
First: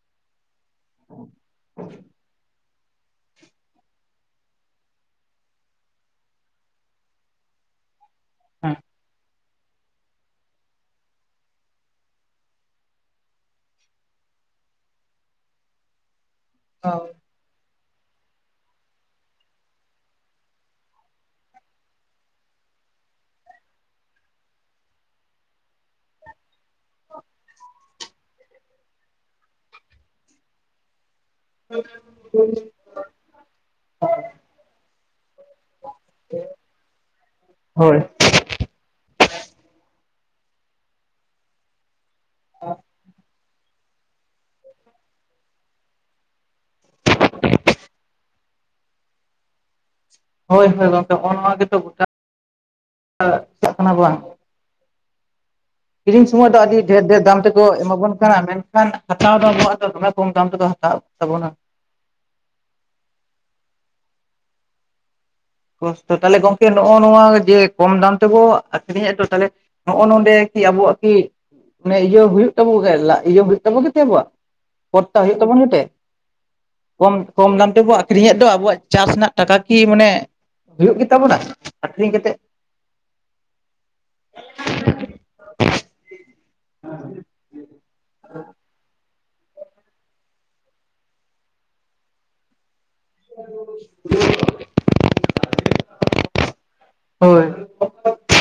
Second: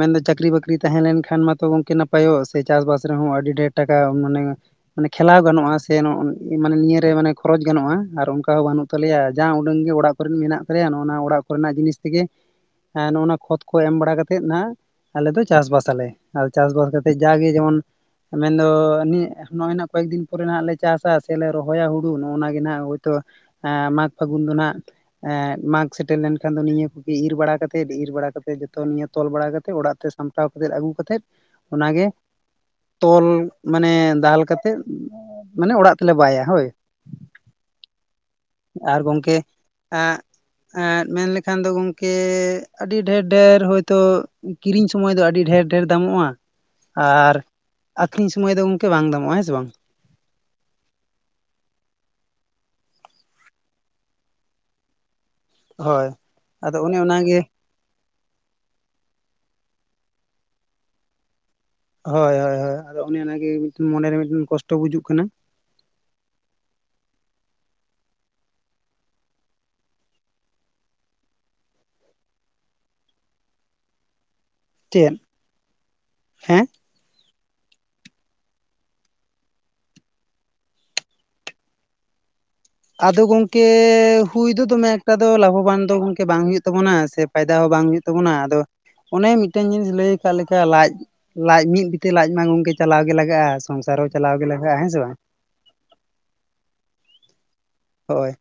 ᱢᱮᱱᱫᱚ ᱪᱟᱹᱠᱨᱤ ᱵᱟᱹᱠᱨᱤ ᱛᱟᱦᱮᱸ ᱞᱮᱱᱠᱷᱟᱱ ᱢᱟᱛᱚ ᱜᱚᱝᱠᱮ ᱱᱟᱯᱟᱭᱚᱜ-ᱟ ᱥᱮ ᱥᱮ ᱪᱟᱥᱵᱟᱥ ᱨᱮᱦᱚᱸ ᱟᱹᱰᱤ ᱰᱷᱮᱨ ᱴᱟᱠᱟ ᱢᱟᱱᱮ ᱢᱟᱱᱮ ᱠᱷᱮᱞᱟᱣ ᱜᱟᱱᱚᱜ-ᱟ ᱥᱮ ᱢᱟᱱᱮ ᱱᱤᱭᱟᱹ ᱨᱮ ᱢᱟᱱᱮ ᱠᱷᱚᱨᱚᱪ ᱜᱟᱱᱚᱜ-ᱟ ᱾ ᱟᱨ ᱚᱱᱠᱟ ᱦᱚᱸ ᱦᱮᱸ ᱵᱟᱹᱱᱩᱜ ᱛᱟᱞᱮᱭᱟ, ᱡᱟ ᱩᱰᱟᱹᱝ ᱜᱮ ᱚᱲᱟᱜ ᱠᱚᱨᱮ ᱢᱮᱱᱟᱜ ᱛᱟᱞᱮᱭᱟ ᱱᱚᱜ-ᱱᱟ ᱚᱲᱟᱜ ᱠᱚᱨᱮᱱᱟᱜ ᱡᱤᱱᱤᱥ ᱛᱮᱜᱮ ᱱᱚᱜᱼᱱᱟ ᱠᱷᱚᱛ ᱠᱚ ᱮᱢ ᱵᱟᱲᱟ ᱠᱟᱛᱮᱫ ᱱᱟᱜ ᱟᱞᱮ ᱫᱚ ᱪᱟᱥᱵᱟᱥ ᱟᱞᱮ ᱾ ᱟᱨ ᱪᱟᱥᱵᱟᱥ ᱦᱳᱭ ᱠᱟᱛᱮᱜ ᱡᱟᱜᱮ ᱡᱮᱢᱚᱱ ᱢᱮᱱᱫᱚ ᱱᱚᱜ-ᱚᱭ ᱱᱟᱜ ᱠᱚᱭᱮᱠ ᱫᱤᱱ ᱯᱚᱨᱮ ᱱᱟᱦᱟᱜ ᱞᱮ ᱪᱟᱥᱟ ᱥᱮ ᱞᱮ ᱨᱚᱦᱚᱭᱟ ᱦᱩᱲᱩ, ᱱᱚᱜ-ᱚᱱᱟ ᱜᱮ ᱱᱟᱦᱟᱜ ᱦᱳᱭᱛᱳ ᱮᱸ, ᱢᱟᱜᱽ ᱯᱷᱟᱹᱜᱩᱱ ᱫᱚ ᱱᱟᱜ ᱮᱸᱫ, ᱢᱟᱜᱽ ᱥᱮᱴᱮᱨ ᱞᱮᱱᱠᱷᱟᱱ ᱫᱚ ᱱᱤᱭᱟᱹ ᱠᱚᱜᱮ ᱤᱨ ᱵᱟᱲᱟ ᱠᱟᱛᱮᱫ, ᱤᱨ ᱵᱟᱲᱟ ᱠᱟᱛᱮᱜ ᱡᱚᱛᱚ ᱱᱤᱭᱟᱹ ᱛᱚᱞ ᱵᱟᱲᱟ ᱠᱟᱛᱮ ᱚᱲᱟᱜ ᱛᱮ ᱥᱟᱢ ᱴᱟᱣ ᱠᱟᱛᱮᱫ ᱟᱹᱜᱩ ᱠᱟᱛᱮᱫ ᱚᱱᱟᱜᱮ ᱛᱚᱞ ᱢᱟᱱᱮ ᱫᱟᱞ ᱢᱟᱱᱮ ᱠᱟᱛᱮᱫ ᱢᱟᱱᱮ ᱚᱲᱟᱜ ᱛᱮᱞᱮ ᱵᱟᱭᱟ ᱦᱳᱭ ᱾ ᱦᱳᱭ ᱾ ᱟᱨ ᱜᱚᱢᱠᱮ ᱮᱜ ᱮᱜ ᱢᱮᱱ ᱞᱠᱷᱟᱱ ᱫᱚ ᱜᱚᱝᱠᱮ ᱟᱹᱰᱤ ᱰᱷᱮᱨ ᱰᱷᱮᱨ, ᱦᱳᱭ ᱛᱚ ᱠᱤᱨᱤᱧ ᱥᱚᱢᱚᱭ ᱫᱚ ᱟᱹᱰᱤ ᱰᱷᱮᱨ ᱰᱷᱮᱨ ᱫᱟᱢᱚᱜ-ᱟ ᱾ ᱟᱨ ᱟᱠᱷᱨᱤᱧ ᱥᱚᱢᱚᱭ ᱫᱚ ᱜᱚᱢᱠᱮ ᱵᱟᱝ ᱫᱟᱢᱚᱜ-ᱟ ᱦᱮᱸ ᱥᱮ ᱵᱟᱝ ᱾ ᱦᱳᱭ ᱦᱳᱭ ᱜᱚᱝᱠᱮ, ᱱᱚᱜᱼᱚ ᱱᱚᱣᱟ ᱜᱮᱛᱚ ᱜᱚᱴᱟ ᱪᱟᱜ ᱠᱟᱱᱟ ᱵᱟᱝ ᱾ ᱦᱳᱭ ᱠᱤᱨᱤᱧ ᱥᱚᱢᱚᱭ ᱫᱚ ᱟᱹᱰᱤ ᱟᱫᱚ ᱚᱱᱮ ᱰᱷᱮᱨ ᱰᱷᱮᱨ ᱫᱟᱢ ᱚᱱᱟᱜᱮ ᱛᱮ ᱠᱚ ᱮᱢᱟᱵᱚᱱ ᱠᱟᱱᱟ ᱢᱮᱱᱠᱷᱟᱱ ᱦᱟᱛᱟᱣ ᱫᱚ ᱟᱵᱚᱣᱟᱜ ᱫᱚ ᱫᱚᱢᱮ ᱠᱚᱢ ᱫᱟᱢ ᱛᱮᱠᱚ ᱦᱟᱛᱟᱣᱮᱫ ᱛᱟᱵᱚᱱᱟ ᱾ ᱦᱳᱭ ᱦᱳᱭ ᱦᱳᱭ, ᱟᱫᱚ ᱚᱱᱮ ᱚᱱᱟ ᱜᱮ ᱢᱚᱱᱮ ᱨᱮ ᱢᱤᱫᱴᱮᱱ ᱠᱚᱥᱴᱚ ᱵᱩᱡᱩᱜ ᱠᱟᱱᱟ ᱾ ᱠᱚᱥᱴᱚ, ᱛᱟᱦᱞᱮ ᱜᱚᱝᱠᱮ ᱱᱚᱜ-ᱚ ᱱᱚᱣᱟ ᱡᱮ ᱠᱚᱢ ᱫᱟᱢ ᱛᱮᱵᱚ ᱟᱠᱷᱨᱤᱧ ᱮᱫ ᱫᱚ ᱛᱟᱦᱚᱞᱮ ᱱᱚᱜ-ᱚᱭ ᱱᱚᱰᱮ ᱠᱤ ᱟᱵᱚᱣᱟᱜ ᱠᱤ ᱚᱱᱮ ᱤᱭᱟᱹ ᱦᱩᱭᱩᱜ ᱛᱟᱵᱩ ᱞᱟᱡ ᱤᱭᱟᱹ ᱦᱩᱭᱩᱜ ᱛᱟᱵᱚ ᱜᱮ ᱟᱵᱚᱣᱟᱜ ᱾ ᱯᱚᱲᱛᱟ ᱪᱮᱫ ᱦᱩᱭᱩᱜ ᱛᱟᱵᱚᱱ ᱜᱮᱛᱮ? ᱦᱮᱸ ᱠᱚᱢ ᱠᱚᱢ ᱫᱟᱢ ᱛᱮᱵᱚ ᱟᱠᱷᱨᱤᱧᱮᱫ ᱫᱚ, ᱟᱵᱚᱣᱟᱜ ᱪᱟᱥ ᱨᱮᱱᱟᱜ ᱴᱟᱠᱟ ᱠᱤ ᱢᱟᱱᱮ ᱦᱩᱭᱩᱜ ᱜᱮ ᱛᱟᱵᱚᱱᱟ ᱟᱠᱷᱨᱤᱧ ᱠᱟᱛᱮᱫ? ᱟᱫᱚ ᱜᱚᱢᱠᱮ ᱦᱩᱭ ᱫᱚ ᱫᱚᱢᱮ ᱮᱠᱴᱟ ᱫᱚ ᱞᱟᱵᱷᱚᱵᱟᱱ ᱫᱚ ᱜᱚᱢᱠᱮ ᱵᱟᱝ ᱦᱩᱭᱩᱜ ᱛᱟᱵᱚᱱᱟ ᱥᱮ ᱯᱷᱟᱭᱫᱟ ᱦᱚᱸ ᱵᱟᱝ ᱦᱩᱭᱩᱜ ᱛᱟᱵᱚᱱᱟ ᱾ ᱟᱫᱚ ᱚᱱᱮ ᱢᱤᱫᱴᱮᱱ ᱡᱤᱱᱤᱥ ᱞᱟᱹᱭ ᱟᱠᱟᱫ ᱞᱮᱠᱟ ᱞᱟᱡ ᱞᱟᱡ ᱢᱤᱫ ᱵᱤᱛᱮ ᱞᱟᱡ ᱢᱟ ᱜᱚᱝᱠᱮ ᱪᱟᱞᱟᱣ ᱜᱮ ᱥᱚᱝᱥᱟᱨ ᱦᱚᱸ ᱪᱟᱞᱟᱣ ᱜᱮ ᱞᱟᱜᱟᱜᱼᱟ ᱦᱮᱸᱥᱮ ᱵᱟᱝ *inaudible* ᱦᱳᱭ ᱦᱳᱭ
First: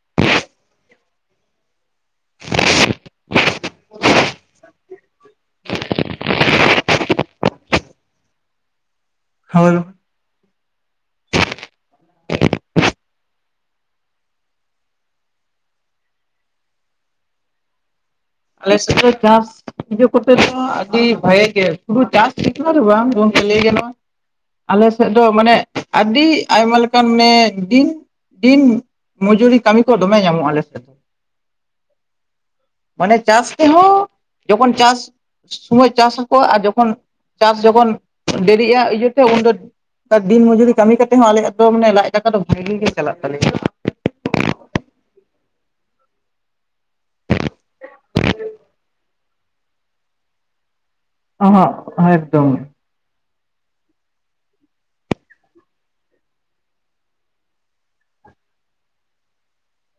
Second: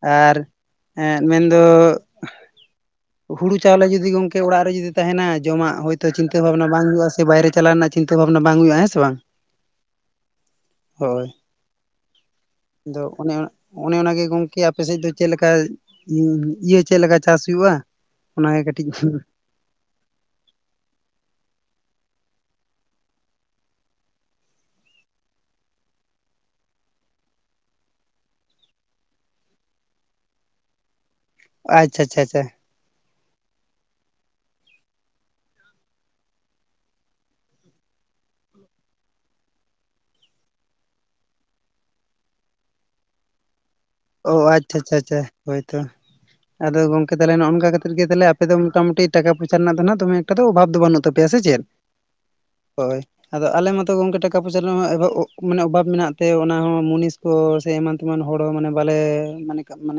ᱟᱨ ᱮᱸᱜ ᱢᱮᱱᱫᱚ ᱦᱩᱲᱩ ᱪᱟᱣᱞᱮ ᱡᱩᱫᱤ ᱜᱚᱝᱠᱮ ᱚᱲᱟᱜ ᱨᱮ ᱡᱩᱫᱤ ᱛᱟᱦᱮᱱᱟ ᱡᱚᱢᱟᱜ ᱦᱳᱭᱛᱳ ᱪᱤᱱᱛᱟᱹ ᱵᱷᱟᱵᱱᱟ ᱵᱟᱝ ᱦᱩᱭᱩᱜᱼᱟ ᱵᱟᱭᱨᱮ ᱪᱟᱞᱟᱣ ᱨᱮᱱᱟᱜ ᱪᱤᱱᱛᱟᱹ ᱵᱷᱟᱵᱱᱟ ᱵᱟᱝ ᱦᱩᱭᱩᱜᱼᱟ ᱦᱮᱸ ᱥᱮ ᱵᱟᱝ ᱦᱳᱭ ᱦᱳᱭ ᱟᱫᱚ ᱚᱱᱮ ᱚᱱᱮ ᱚᱱᱟᱜᱮ ᱜᱚᱝᱠᱮ ᱟᱯᱮ ᱥᱮᱫ ᱫᱚ ᱪᱮᱫ ᱞᱮᱠᱟ ᱩᱸ ᱤᱭᱟᱹ ᱪᱮᱫ ᱞᱮᱠᱟ ᱪᱟᱥ ᱦᱩᱭᱩᱜᱼᱟ? ᱚᱱᱟᱜᱮ ᱟᱞᱮ ᱠᱟᱹᱴᱤᱡ ᱥᱮᱫ ᱫᱚ ᱪᱟᱥ ᱤᱭᱟ. ᱠᱚᱛᱮ ᱫᱚ ᱟᱹᱰᱤ ᱵᱷᱟᱜᱮ ᱜᱮ ᱥᱩᱫᱩ ᱪᱟᱥ ᱮᱠᱞᱟ ᱫᱚ ᱵᱟᱝ ᱜᱚᱢᱠᱮ ᱞᱟ. ᱭ ᱜᱟᱱᱚᱜᱼᱟ ᱟᱞᱮ ᱥᱮᱫ ᱫᱚ ᱢᱟᱱᱮ ᱟᱹᱰᱤ ᱟᱭᱢᱟ ᱞᱮᱠᱟᱱ ᱢᱟᱱᱮ ᱫᱤᱱ ᱫᱤᱱ ᱢᱚᱡᱩᱨᱤ ᱠᱟᱹᱢᱤ ᱠᱚ ᱫᱚᱢᱮ ᱧᱟᱢᱚᱜᱼᱟ ᱟᱞᱮᱥᱮᱫ ᱟᱪᱽᱪᱷᱟ ᱟᱪᱷᱟ ᱟᱪᱷᱟ ᱢᱟᱱᱮ ᱪᱟᱥ ᱛᱮᱦᱚᱸ ᱡᱚᱠᱷᱚᱱ ᱪᱟᱥ ᱥᱚᱢᱚᱭ ᱪᱟᱥ ᱟᱠᱚ ᱟᱨ ᱡᱚᱠᱷᱚᱱ ᱪᱟᱥ ᱡᱚᱠᱷᱚᱱ ᱰᱤᱨᱤᱜᱼ ᱟ ᱤᱭᱟᱹᱛᱮ ᱩᱱ ᱫᱚ ᱫᱤᱱ ᱢᱚᱡᱩᱨᱤ ᱠᱟᱹᱢᱤ ᱠᱟᱛᱮ ᱦᱚᱸ ᱟᱞᱮᱭᱟᱜ ᱫᱚ ᱢᱟᱱᱮ ᱞᱟᱡ ᱫᱟᱠᱟ ᱫᱚ ᱵᱷᱟᱜᱤ ᱜᱮ ᱪᱟᱞᱟᱜ ᱛᱟᱞᱮᱭᱟ ᱚ ᱟᱪᱪᱷᱟ ᱟᱪᱪᱷᱟ ᱟᱪᱪᱷᱟ ᱦᱳᱭᱛᱚ ᱟᱫᱚ ᱜᱚᱝᱠᱮ ᱛᱟᱞᱦᱮ ᱱᱚᱝ ᱱᱚᱝᱠᱟ ᱠᱟᱛᱮᱫ ᱜᱮ ᱟᱯᱮ ᱫᱚ ᱢᱚᱴᱟᱢᱩᱴᱤ ᱴᱟᱠᱟ ᱯᱚᱭᱥᱟ ᱨᱮᱱᱟᱜ ᱫᱚ ᱫᱚᱢᱮ ᱮᱠᱴᱟ ᱚᱷᱟᱵ ᱫᱚ ᱵᱟᱹᱱᱩᱜ ᱛᱟᱯᱮᱭᱟ ᱥᱮ ᱪᱮᱫ ᱚᱦᱚᱸ ᱮᱠᱫᱚᱢ ᱦᱳᱭ ᱟᱫᱚ ᱟᱞᱮ ᱢᱟᱛᱚ ᱜᱚᱝᱠᱮ ᱴᱟᱠᱟ ᱯᱚᱭᱥᱟ ᱨᱮᱱᱟᱜ ᱚᱵᱷᱟ ᱢᱟᱱᱮ ᱚᱵᱷᱟᱵᱽ ᱢᱮᱱᱟᱜ ᱛᱮ ᱚᱱᱟ ᱦᱚᱸ ᱢᱩᱱᱤᱥ ᱠᱚ ᱥᱮ ᱮᱢᱟᱱ ᱛᱮᱢᱟᱱ ᱛᱮᱢᱟᱱ ᱦᱚᱲ ᱦᱚᱸ ᱯᱟᱞᱮ ᱢᱚᱱᱮᱠᱟᱜ ᱢᱮ ᱟᱢ